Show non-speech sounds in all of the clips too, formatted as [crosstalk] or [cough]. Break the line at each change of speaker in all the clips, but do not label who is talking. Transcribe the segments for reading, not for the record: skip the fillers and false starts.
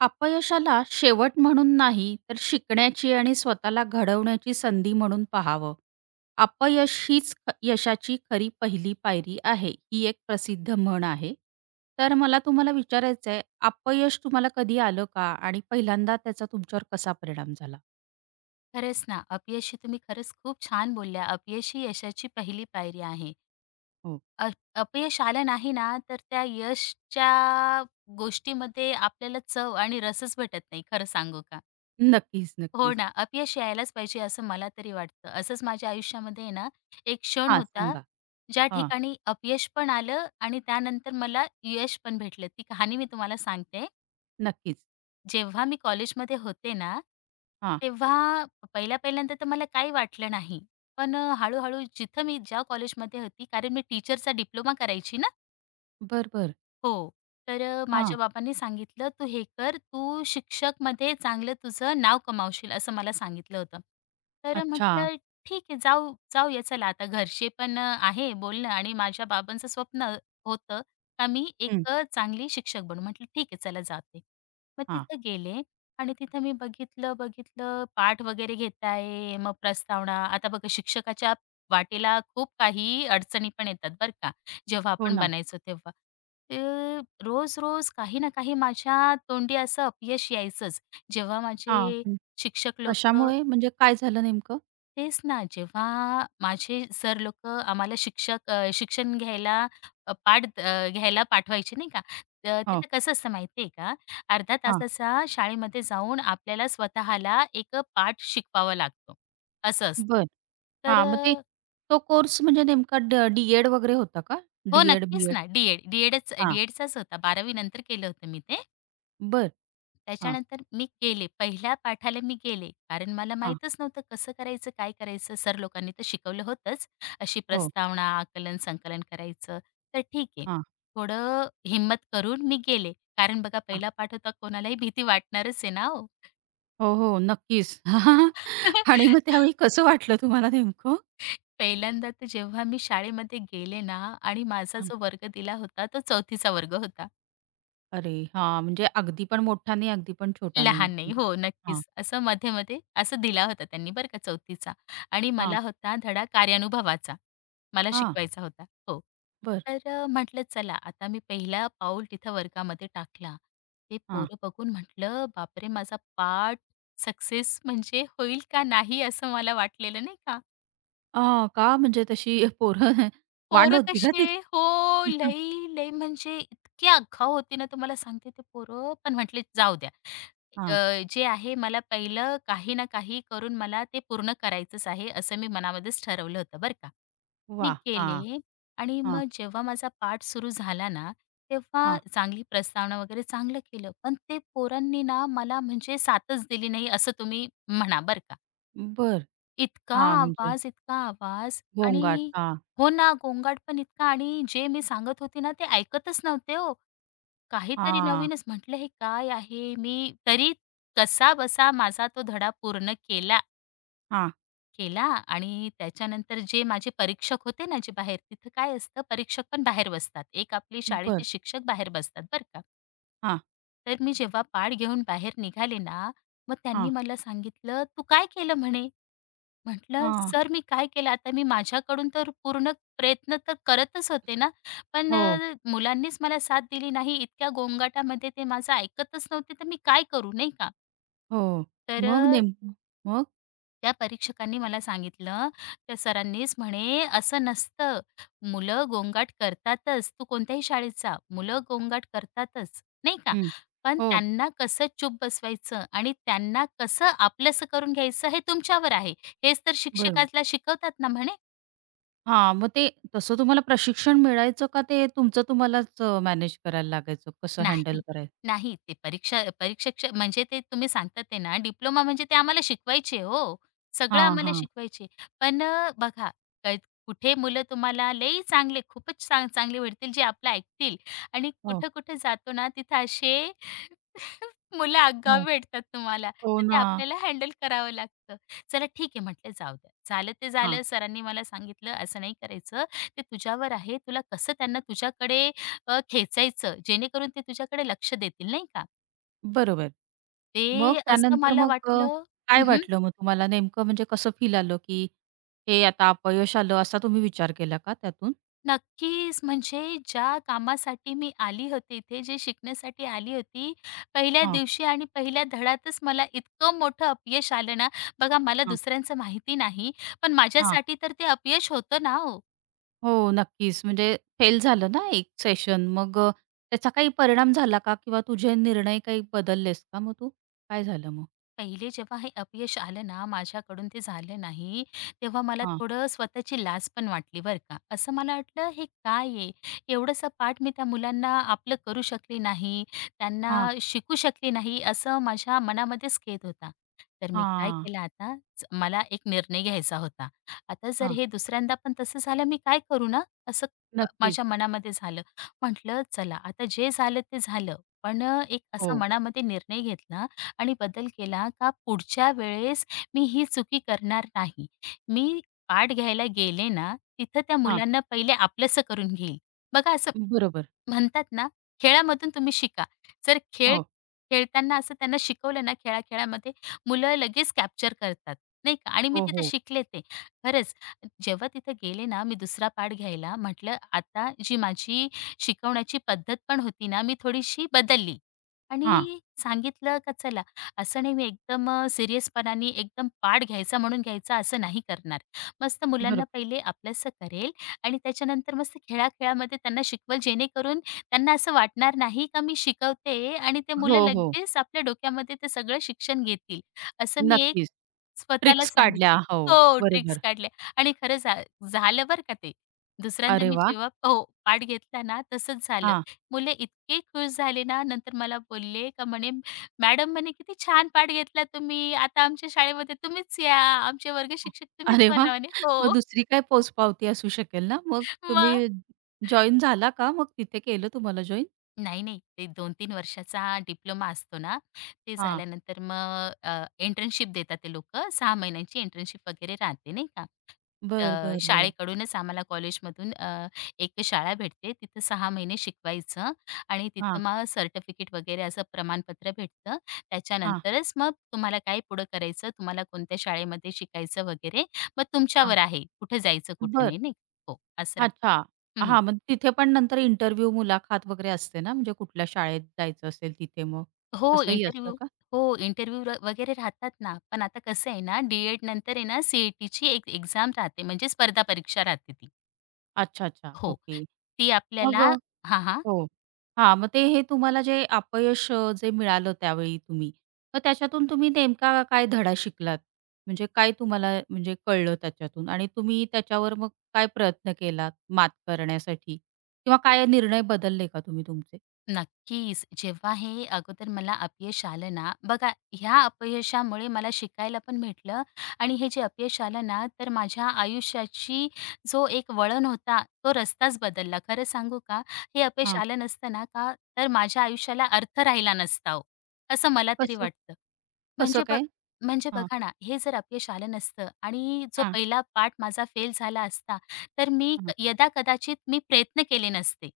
अपयशाला शेवट म्हणून नाही, तर शिकण्याची आणि स्वतःला घडवण्याची संधी म्हणून पाहावं. अपयश हीच यशाची खरी पहिली पायरी आहे, ही एक प्रसिद्ध म्हण आहे. तर मला तुम्हाला विचारायचं आहे, अपयश तुम्हाला कधी आलं का? आणि पहिल्यांदा त्याचा तुमच्यावर कसा परिणाम झाला?
खरंच ना, अपयशी तुम्ही खरंच खूप छान बोलल्या. अपयश ही यशाची पहिली पायरी आहे.
हो.
अ अपयश आलं नाही ना, तर त्या यशच्या गोष्टीमध्ये आपल्याला चव आणि रसच भेटत नाही, खरं सांगू का?
नक्कीच,
हो
नक्कीच.
ना, अपयश यायलाच पाहिजे असं मला तरी वाटतं. असंच माझ्या आयुष्यामध्ये आहे ना, एक क्षण
हां,
होता,
सांगा.
ज्या
हां,
ठिकाणी अपयश पण आलं आणि त्यानंतर मला यश पण भेटलं. ती कहाणी मी तुम्हाला सांगते.
नक्कीच.
जेव्हा मी कॉलेजमध्ये होते ना,
हां.
तेव्हा पहिल्यांदा तर मला काही वाटलं नाही. पण हळू-हळू जिथं मी ज्या कॉलेजमध्ये होती कारण मी टीचरचा डिप्लोमा करायची ना.
बरं, बरं.
हो. तर
हां.
माझ्या बाबांनी सांगितलं, "तू हे कर, तू शिक्षकमध्ये चांगलं तुझं नाव कमावशील," असं मला सांगितलं होतं. तर
अच्छा.
म्हटलं, "ठीक आहे, जाऊया चला आता." घरचे पण आहे बोलणं आणि माझ्या बाबांचं स्वप्न होतं का मी एक
हं.
चांगली शिक्षक बनू. म्हटलं, "ठीक आहे, चला जाते." मग
हां.
तिथं गेले आणि तिथं मी बघितलं, पाठ वगैरे घेताय, मग प्रस्तावना. आता बघा शिक्षकाच्या वाटेला खूप काही अडचणी पण येतात बरं का. जेव्हा
हो
आपण
ना.
बनायचो तेव्हा. तर रोज-रोज काही ना काही माझ्या तोंडी असं अपयश यायचंच. जेव्हा
हां.
माझे
हं.
शिक्षक लोकं
कशामुळे म्हणजे काय झालं नेमकं?
तेच ना, जेव्हा माझे सर लोकं आम्हाला शिक्षण घ्यायला पाठ घ्यायला पाठवायचे नाही का. तर
हो.
तिथं कसं असतं माहिती का, अर्ध्या
हां.
तासाचा शाळेमध्ये जाऊन आपल्याला स्वतःला एक पाठ शिकवावा लागतो, असं असतं.
बरं.
तर
हां, मग ते तो कोर्स म्हणजे नेमका डी-एड वगैरे होता का?
हो,
डी-एड,
नक्कीच
बी-एड?
ना, डी-एड,
हां,
डी होता. 12वी नंतर केलं होतं मी ते.
बरं. हां,
त्याच्यानंतर मी गेले. पहिल्या पाठाला मी गेले. कारण मला
हां.
माहीतच नव्हतं कसं करायचं, काय करायचं. सर लोकांनी तर शिकवलं होतंच, अशी
हो.
प्रस्तावना, आकलन, संकलन करायचं. तर ठीक आहे,
हां,
थोडं हिम्मत करून मी गेले. कारण बघा
हां.
पहिला पाठ होता, कोणालाही भीती वाटणारच आहे ना हो.
हो, हो, नक्कीच. [laughs] आणि मग
[laughs]
त्यावेळी कसं वाटलं तुम्हाला नेमकं?
पहिल्यांदा तर जेव्हा मी शाळेमध्ये गेले ना आणि माझा
हां.
जो वर्ग दिला होता, तो 4थीचा वर्ग होता.
अरे हां, म्हणजे अगदी पण मोठा नाही, अगदी पण छोटा नाही.
लहान नाही.
म्हणजे
हो,
हां,
नक्कीच. असं मध्ये-मध्ये असं दिला होता त्यांनी बरं का 4थीचा आणि
हां,
मला होता धडा कार्यानुभवाचा. मला
हां.
शिकवायचा होता. हो.
बरं.
तर म्हटलं चला आता मी पहिला पाऊल तिथं वर्गामध्ये टाकला. ते
हां.
पोरं बघून म्हटलं, "बापरे! माझा पाठ सक्सेस म्हणजे होईल का नाही?" असं मला वाटलेलं नाही का.
अ, का म्हणजे तशी पोरं वांड
पोरं
होती का
कसे
ती?
हो,
[laughs]
लई म्हणजे इतकी आगाऊ होती ना तुम्हाला सांगते ते पोरं, पण म्हटले जाऊ द्या.
हां.
जे आहे मला पहिलं काही ना काही करून मला ते पूर्ण करायचंच आहे, असं मी मनामध्येच ठरवलं होतं बरं का. मी
वाह! हां,
गेले आणि
हां,
मग जेव्हा माझा पाठ सुरू झाला ना, तेव्हा
हां.
चांगली प्रस्तावना वगैरे चांगलं केलं. पण ते पोरांनी ना मला म्हणजे साथच दिली नाही असं तुम्ही म्हणा बरं का.
बरं.
इतका
हां, म्हणजे
इतका आवाज
गोंगाट.
आणि
हां,
हो ना, गोंगाट पण इतका आणि जे मी सांगत होते ना, ते ऐकतच नव्हते हो. काहीतरी
हां,
नवीनच म्हटलं, "हे काय आहे?" मी तरी कसाबसा माझा तो धडा पूर्ण केला
हां.
केला आणि त्याच्यानंतर जे माझे परीक्षक होते ना, जे बाहेर तिथं काय असतं, परीक्षक पण बाहेर बसतात. एक आपले
बरं.
शाळेचे शिक्षक बाहेर बसतात, बरं का.
हां.
तर मी जेव्हा पाढ घेऊन बाहेर निघाले ना, मग त्यांनी
हां,
मला सांगितलं, "तू काय केलं?" म्हणे. म्हटलं,
हां.
"सर मी काय केलं आता? मी माझ्याकडून तर पूर्ण प्रयत्न तर करतच होते ना, पण
हो,
मुलांनीच मला साथ दिली नाही. इतक्या गोंगाटामध्ये ते माझं ऐकतच नव्हते, तर मी काय करू?" नाही का.
हो.
तर
मग नेमकं मग?
त्या परीक्षकांनी मला सांगितलं, त्या सरांनीच म्हणे, "असं नसतं. मुलं गोंगाट करतातच. तू कोणत्याही शाळेत जा, मुलं गोंगाट करतातच." नाही का.
हं.
पण
हो,
त्यांना कसं चूप बसवायचं आणि त्यांना कसं आपलंसं करून घ्यायचं हे तुमच्यावर आहे. हेच तर
बरोबर.
शिक्षकाला शिकवतात ना म्हणे.
हां, मग ते तसं तुम्हाला प्रशिक्षण मिळायचं का ते तुमचं तुम्हालाच मॅनेज करायला लागायचं? कसं हँडल
नाही,
करायचं?
नाही. ते परीक्षक म्हणजे ते तुम्ही सांगतात ते ना, डिप्लोमा म्हणजे ते आम्हाला शिकवायचे हो. सगळं
हां,
आम्हाला
हां.
शिकवायचे. पण बघा क कुठे मुलं तुम्हाला लई चांगले, खूपच चांगले भेटतील, जे आपलं ऐकतील आणि
हो,
कुठं-कुठं जातो ना, तिथं असे [laughs] मुलं आगाऊ
हो.
भेटतात तुम्हाला.
हो
तर ते
ना.
आपल्याला हँडल करावं लागतं. चला ठीक आहे म्हटलं जाऊ द्या. झालं ते
हां,
झालं. सरांनी मला सांगितलं असं नाही करायचं. ते तुझ्यावर आहे. तुला कसं त्यांना तुझ्याकडे खेचायचं जेणेकरून ते तुझ्याकडे लक्ष देतील नाही का?
बरोबर.
ते
मग
असं
त्यानंतर
मला
मग
वाटलं
काय वाटलं मग तुम्हाला नेमकं म्हणजे कसं फील आलं, की हे आता अपयश आलं असा तुम्ही विचार केला का त्यातून?
नक्कीच. म्हणजे ज्या कामासाठी मी आली होते इथे, जे शिकण्यासाठी आली होती, पहिल्या
हां,
दिवशी आणि पहिल्या धडातच मला इतकं मोठं अपयश आलं ना, बघा मला
हां,
दुसऱ्यांचं माहिती नाही, पण
हां.
माझ्यासाठी तर ते अपयश होतं ना हो.
हो, नक्कीच. म्हणजे फेल झालं ना एक सेशन, मग त्याचा काही परिणाम झाला का? किंवा तुझे निर्णय काही बदललेस का मग तू? काय झालं मग?
पहिले जेव्हा हे अपयश आलं ना, माझ्याकडून ते झालं नाही, तेव्हा मला
हां,
थोडं स्वतःची लाज पण वाटली बरं का. असं मला वाटलं हे काय आहे? एवढंसं पाठ मी त्या मुलांना आपलं करू शकले नाही, त्यांना
हां,
शिकू शकले नाही, असं माझ्या मनामध्येच खेद होता. तर मी काय
हां,
केलं आता, मला एक निर्णय घ्यायचा होता. आता जर
हां.
हे दुसऱ्यांदा पण तसं झालं मी काय करू ना? असं
नक्कीच.
माझ्या मनामध्ये झालं. म्हटलं चला आता जे झालं ते झालं. पण एक
हो.
असा मनामध्ये निर्णय घेतला आणि बदल केला का पुढच्या वेळेस मी ही चुकी करणार नाही. मी पाठ घ्यायला गेले ना, तिथं त्या
हां,
मुलांना पहिले आपलंसं करून घेईल. बघा असं
बरोबर.
म्हणतात ना, खेळामधून तुम्ही शिका. जर खेळ
हो,
खेळताना असं त्यांना शिकवलं ना, खेळा-खेळामध्ये मुलं लगेच कॅप्चर करतात, नाही का? आणि मी
हो,
तिथे
हो.
शिकले ते. खरंच जेव्हा तिथे गेले ना, मी दुसरा पाठ घ्यायला म्हटलं, आता जी माझी शिकवण्याची पद्धत पण होती ना, मी थोडीशी बदलली
हां,
आणि सांगितलं का चला, असं नाही मी एकदम पाठ घ्यायचा म्हणून घ्यायचा असं नाही करणार. मस्त मुलांना
बरोबर.
पहिले आपलंसं करेल आणि त्याच्यानंतर मस्त खेळा त्यांना शिकवेल जेणेकरून त्यांना असं वाटणार नाही का मी शिकवते आणि ते
हो,
मुलं
हो.
लगेच आपल्या डोक्यामध्ये ते सगळं शिक्षण घेतील. असं मी एक
नक्कीच.
स्वतःला
ट्रिक्स काढल्या.
सांगितलं.
हो,
हो,
बरोबर.
ट्रिक्स काढल्या आणि खरं झालं बरं का ते. दुसऱ्यांदा
अरे
मी
वाह!
जेव्हा हो, पाठ घेतला ना तसंच झालं.
हां.
मुलं इतके खुश झाले ना नंतर मला बोलले का म्हणे, "मॅडम म्हणे किती छान पाठ घेतला तुम्ही. आता आमच्या शाळेमध्ये तुम्हीच या. आमचे वर्ग शिक्षक तुम्हीच
अरे वाह!
बना" म्हणे.
मग
हो,
दुसरी काय पोचपावती असू शकेल ना? मग
मग
तुम्ही जॉइन झाला का? मग तिथे केलं तुम्हाला जॉइन?
नाही, नाही. ते 2-3 वर्षाचा डिप्लोमा असतो ना, ते
हां.
झाल्यानंतर मग इंटर्नशिप देतात ते लोकं. 6 महिन्यांची इंटर्नशिप वगैरे राहते नाही का.
बरं, बरं, बरं.
शाळेकडूनच आम्हाला कॉलेजमधून एक शाळा भेटते. तिथं 6 महिने शिकवायचं आणि
हां,
तिथं मग सर्टिफिकेट वगैरे असं प्रमाणपत्र भेटतं.
हां,
त्याच्यानंतरच मग तुम्हाला काय पुढं करायचं, तुम्हाला कोणत्या शाळेमध्ये शिकायचं वगैरे, मग
हां.
तुमच्यावर आहे. कुठं जायचं, कुठं
बरं.
नाही, नाही. हो, असं राहतं.
अच्छा. हां, मग तिथे पण नंतर इंटरव्ह्यू, मुलाखत वगैरे असते ना, म्हणजे कुठल्या शाळेत जायचं असेल तिथे मग?
हो,
तसंही असतं
इंटरव्ह्यू
का?
हो, इंटरव्ह्यू वगैरे राहतात ना. पण आता कसं आहे ना, डी नंतर आहे ना, सी-ई-टीची एक एक्झाम राहते म्हणजे स्पर्धा परीक्षा राहते ती.
अच्छा, अच्छा.
हो.
ओके.
ती
मग
आपल्याला हां, हां.
हो. हां, मग ते हे तुम्हाला जे अपयश जे मिळालं त्यावेळी तुम्ही, मग त्याच्यातून तुम्ही नेमका काय धडा शिकलात? म्हणजे काय तुम्हाला म्हणजे कळलं त्याच्यातून आणि तुम्ही त्याच्यावर मग काय प्रयत्न केलात मात करण्यासाठी? किंवा काय निर्णय बदलले का तुम्ही तुमचे?
नक्कीच. जेव्हा हे अगोदर मला अपयश आलं ना, बघा ह्या अपयशामुळे मला शिकायला पण भेटलं आणि हे जे अपयश आलं ना, तर माझ्या आयुष्याची जो एक वळण होता, तो रस्ताच बदलला. खरं सांगू का? हे अपयश
हां.
आलं नसतं ना का, तर माझ्या आयुष्याला अर्थ राहिला नसता ओ, असं मला तरी
कसं
वाटतं.
कसं
म्हणजे बघ
काय?
म्हणजे
हां,
बघा ना, हे जर अपयश आलं नसतं आणि जो
हां,
पहिला पाठ माझा फेल झाला असता, तर मी यदाकदाचित मी प्रयत्न केले नसते.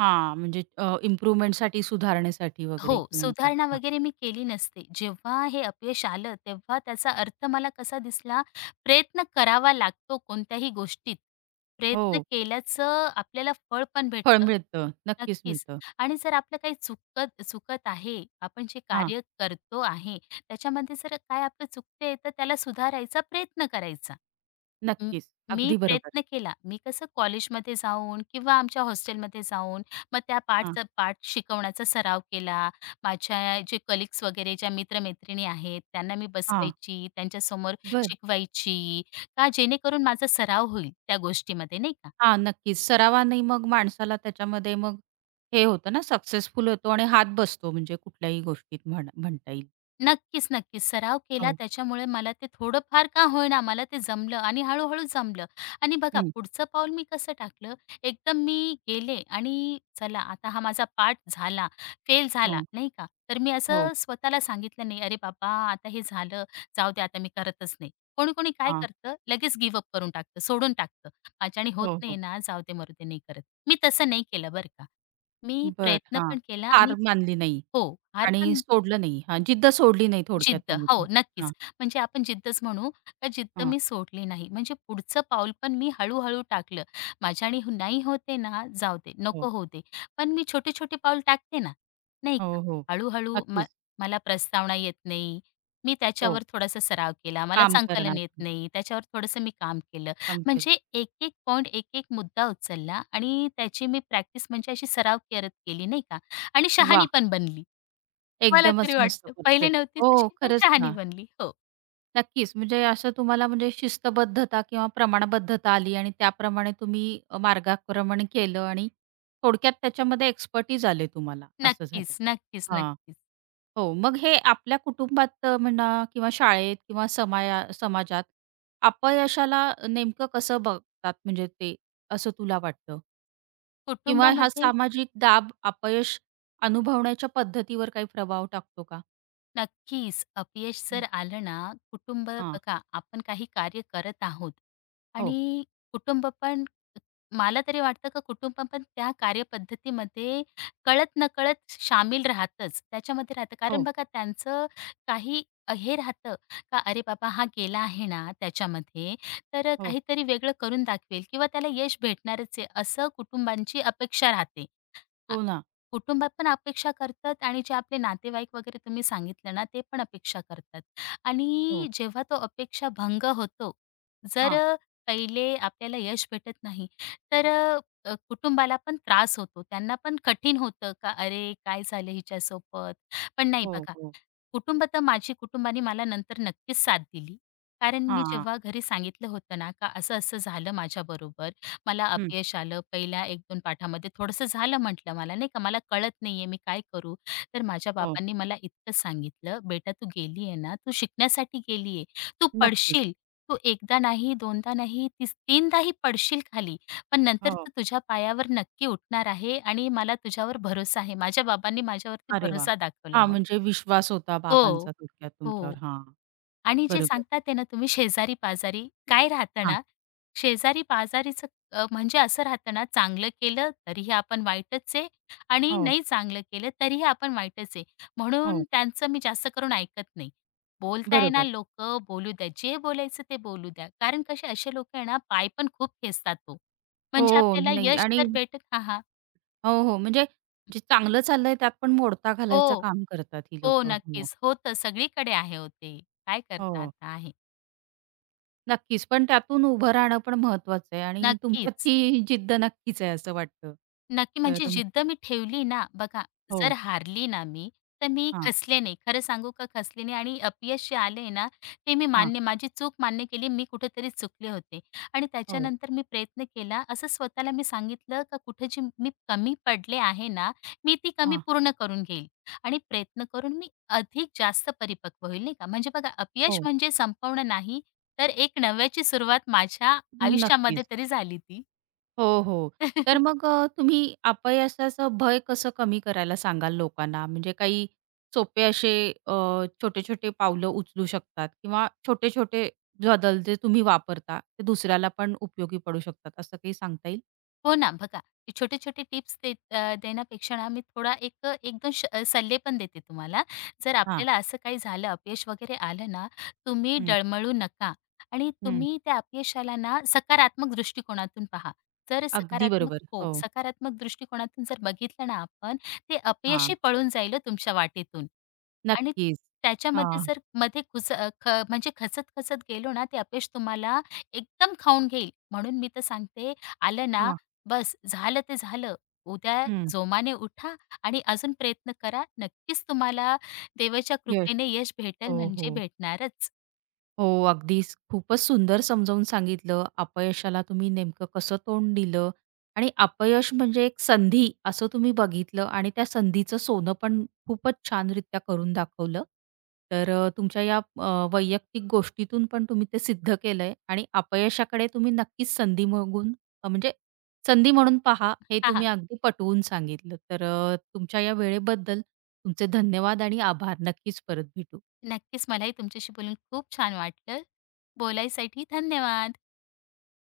हां, म्हणजे इम्प्रूव्हमेंटसाठी, सुधारणेसाठी
हो,
वगैरे किंवा काय?
सुधारणा
हां.
वगैरे मी केली नसते, जेव्हा हे अपयश आलं, तेव्हा त्याचा अर्थ मला कसा दिसला, प्रयत्न करावा लागतो कोणत्याही गोष्टीत. प्रयत्न
हो,
केल्याचं आपल्याला फळ पण
फळ
भेटतं.
मिळतं. नक्कीच
नक्कीच.
मिळतं.
आणि जर आपलं काही चुकत चुकत आहे, आपण जे
हां,
कार्य करतो आहे, त्याच्यामध्ये जर काय आपलं चुकतंय, तर त्याला सुधारायचा प्रयत्न करायचा. म
नक्कीच.
मी
अगदी बरोबर.
प्रयत्न केला. मी कसं कॉलेजमध्ये जाऊन किंवा आमच्या हॉस्टेलमध्ये जाऊन मग त्या
हां,
पाठचा पाठ शिकवण्याचा सराव केला. माझ्या जे कलीग्स वगैरे ज्या मित्र-मैत्रिणी आहेत, त्यांना मी
हां.
बसवायची, त्यांच्यासमोर
बरं.
शिकवायची का जेणेकरून माझा सराव होईल त्या गोष्टीमध्ये, नाही का?
हां, नक्कीच. सरावाने मग माणसाला त्याच्यामध्ये मग हे होतं ना, सक्सेसफुल होतो आणि हात बसतो म्हणजे कुठल्याही गोष्टीत म्हण म्हणता येईल.
नक्कीच, नक्कीच. सराव केला
हो.
त्याच्यामुळे मला ते थोडंफार का होईना मला ते जमलं आणि हळू-हळू जमलं. आणि बघा
हं.
पुढचं पाऊल मी कसं टाकलं, एकदम मी गेले आणि चला आता हा माझा पाठ झाला, फेल झाला,
हो,
नाही का? तर मी
हो.
असं स्वतःला सांगितलं नाही, "अरे बाबा, आता हे झालं, जाऊ दे आता मी करतच नाही." कोणी-कोणी काय
हां.
करतं, लगेच गिव्ह करून टाकतं, सोडून टाकतं. माझ्याने होत
हो,
नाही
हो.
ना, जाऊ दे, मरू दे, नाही करत. मी तसं नाही केलं बरं का. मी
बरं.
प्रयत्न
हां.
पण केला
हार
आणि
मानली नाही
हो, हार
आणि
पण
सोडलं नाही. हां, जिद्द सोडली नाही थोडक्यात
जिद्द. हो,
तुम्ही.
नक्कीच.
हां,
म्हणजे आपण जिद्दच म्हणू, का जिद्द
हां.
मी सोडली नाही. म्हणजे पुढचं पाऊल पण मी हळू-हळू टाकलं. माझ्याने नाही होते ना, जाऊ दे,
हो.
नको होते, दे. पण मी छोटे-छोटे पाऊल टाकते ना, नाही का?
हो, हो.
हळू-हळू म
नक्कीच.
मला प्रस्तावना येत नाही. मी
हो.
त्याच्यावर थोडासा सराव केला. मला
काम करणार.
संकलन येत नाही. त्याच्यावर थोडंसं मी काम केलं.
काम केलं.
म्हणजे एक-एक पॉइंट, एक-एक मुद्दा उचलला आणि त्याची मी प्रॅक्टिस म्हणजे अशी सराव करत गेली, नाही का? आणि शहाणी
वाह!
पण बनली. मला
एकदमच
तरी
मस्त
वाटतं. पहिले
परफेक्ट.
नव्हती
हो,
तशी, पण
खरंच
शहाणी
ना.
बनली. हो.
नक्कीच. म्हणजे असं तुम्हाला म्हणजे शिस्तबद्धता किंवा प्रमाणबद्धता आली आणि त्याप्रमाणे तुम्ही मार्गाक्रमण केलं आणि थोडक्यात त्याच्यामध्ये एक्सपर्टीज आले तुम्हाला, असं झालं.
नक्कीच, नक्कीच,
हां.
नक्कीच.
हो, मग हे आपल्या कुटुंबात म्हणा किंवा शाळेत किंवा समाजात अपयशाला नेमकं कसं बघतात म्हणजे ते, असं तुला वाटतं? किंवा हा
कुटुंबामध्ये
सामाजिक दाब, अपयश अनुभवण्याच्या पद्धतीवर काही प्रभाव टाकतो का?
नक्कीच अपयश
हं.
जर आलं ना, कुटुंब
हां.
बघा आपण काही कार्य करत आहोत
हो,
आणि कुटुंब पण मला तरी वाटतं का कुटुंब पण त्या कार्यपद्धतीमध्ये कळत-नकळत शामील राहतच. त्याच्यामध्ये राहतं. कारण
हो,
बघा त्यांचं काही हे राहतं का "अरे बाबा हा गेला आहे ना त्याच्यामध्ये, तर
हो.
काहीतरी वेगळं करून दाखवेल किंवा त्याला यश भेटणारच आहे." असं कुटुंबांची अपेक्षा राहते.
हो ना.
कुटुंबात पण अपेक्षा करतात आणि जे आपले नातेवाईक वगैरे तुम्ही सांगितलं ना, ते पण अपेक्षा करतात.
हो.
आणि जेव्हा तो अपेक्षा भंग होतो, जर
हां.
अ, पहिले आपल्याला यश भेटत नाही, तर अ, अ, कुटुंबाला पण त्रास होतो. त्यांना पण कठीण होतं का, "अरे, काय झालं हिच्यासोबत?" पण नाही
हो,
बघा,
हो.
कुटुंब तर माझी कुटुंबाने मला नंतर नक्कीच साथ दिली. कारण मी
हां,
जेव्हा घरी सांगितलं होतं ना, का असं-असं झालं माझ्याबरोबर, मला
हं.
अपयश आलं, पहिल्या 1-2 पाठामध्ये थोडंसं झालं म्हटलं मला नाही का, मला कळत नाहीये मी काय करू? तर माझ्या
हो.
बाबांनी मला इतकं सांगितलं, "बेटा तू गेली आहे ना, तू शिकण्यासाठी गेली आहे. तू
नक्कीच.
पडशील, तू एकदा नाही, दोनदा नाही, तीनदाही पडशील खाली, पण नंतर
हो.
तू तुझ्या पायावर नक्की उठणार आहे आणि मला तुझ्यावर भरोसा आहे." माझ्या बाबांनी माझ्यावरती
अरे वा,
भरोसा दाखवला
हां,
हो.
म्हणजे विश्वास होता बाबांचा
हो.
थोडक्यात तुमच्यावर.
हो.
हां,
आणि जे
बरोबर.
सांगतात आहे ना तुम्ही शेजारी-पाजारी, काय राहतं
हां.
ना, शेजारी-पाजारीचं म्हणजे असं राहतं ना, चांगलं केलं तरीही आपण वाईटच आहे आणि
हो,
नाही चांगलं केलं तरीही आपण वाईटच आहे. म्हणून
हो.
त्यांचं मी जास्त करून ऐकत नाही. बोलताय ना
बरोबर.
लोकं बोलू द्या. जे बोलायचं ते बोलू द्या. कारण कसे असे लोकं आहे ना, पाय पण खूप खेचतात हो. म्हणजे
हो,
आपल्याला
नाही
यश
आणि
जर भेटत हां, हां.
हो, हो. म्हणजे जे चांगलं चाललंय त्यात पण मोडता
हो,
घालायचं काम करतात ही
हो.
लोकं. हो,
नक्कीच. होतं. सगळीकडे आहे हो काय करता
हो.
आता आहे.
नक्कीच. पण त्यातून उभं राहणं पण महत्वाचं आहे आणि तुमच्यात
नक्कीच.
ती जिद्द नक्कीच आहे असं वाटतं.
नक्की.
तर
म्हणजे जिद्द मी ठेवली ना, बघा जर
हो.
हारली ना मी, तर मी
हां,
खसले नाही. खरं सांगू का खसले नाही आणि अपयश जे आले ना, ते मी
हां.
मान्य माझी चूक मान्य केली. मी कुठेतरी चुकले होते आणि
हो.
त्याच्यानंतर मी प्रयत्न केला. असं स्वतःला मी सांगितलं का कुठे जी मी कमी पडले आहे ना, मी ती कमी
हां.
पूर्ण करून घेईल आणि प्रयत्न करून मी अधिक जास्त परिपक्व होईल, नाही का. म्हणजे बघा अपयश
हो.
म्हणजे संपवणं नाही, तर एक नव्याची सुरुवात माझ्या आयुष्यामध्ये
नक्कीच.
तरी झाली ती.
हो, हो. तर
[laughs]
मग तुम्ही अपयशाचं भय कसं कमी करायला सांगाल लोकांना? म्हणजे काही सोपे असे अ, छोटे-छोटे पावलं उचलू शकतात किंवा छोटे-छोटे बदल जे तुम्ही वापरता, ते दुसऱ्याला पण उपयोगी पडू शकतात असं काही सांगता येईल?
हो ना, बघा, ते छोटे-छोटे टिप्स दे अ, देण्यापेक्षा ना, मी थोडा एक 1-2 सल्ले पण देते तुम्हाला. जर
हां.
आपल्याला असं काही झालं, अपयश वगैरे आलं ना, तुम्ही
हं,
डळमळू नका आणि
हं.
तुम्ही त्या अपयशाला ना, सकारात्मक दृष्टिकोनातून पहा.
अगदी बरोबर. हो.
सकारात्मक दृष्टिकोनातून जर बघितलं ना आपण, ते
हां.
अपयशही पळून जाईल हो तुमच्या वाटेतून. आणि
नक्कीच.
त्याच्यामध्ये
हां,
जर मध्ये खुच अ, ख म्हणजे खचत-खचत गेलो ना, ते अपयश तुम्हाला एकदम खाऊन घेईल. म्हणून मी तर सांगते, आलं ना
हां.
बस झालं ते झालं. उद्या
हं.
जोमाने उठा आणि अजून प्रयत्न करा. नक्कीच तुम्हाला देवाच्या
यश.
कृपेने यश भेटेल
हो, हो.
म्हणजे भेटणारच.
हो, अगदीच. खूपच सुंदर समजावून सांगितलं. अपयशाला तुम्ही नेमकं कसं तोंड दिलं आणि अपयश म्हणजे एक संधी असं तुम्ही बघितलं आणि त्या संधीचं सोनं पण खूपच छानरित्या करून दाखवलं. तर तुमच्या या वैयक्तिक गोष्टीतून पण तुम्ही ते सिद्ध केलंय आणि अपयशाकडे तुम्ही नक्कीच संधी मागून म्हणजे संधी म्हणून पहा, हे
हां,
तुम्ही
हां.
अगदी पटवून सांगितलं. तर तुमच्या या वेळेबद्दल तुमचे धन्यवाद आणि आभार. नक्कीच परत भेटू.
नक्कीच मलाही तुमच्याशी बोलून खूप छान वाटलं. बोलायसाठी धन्यवाद.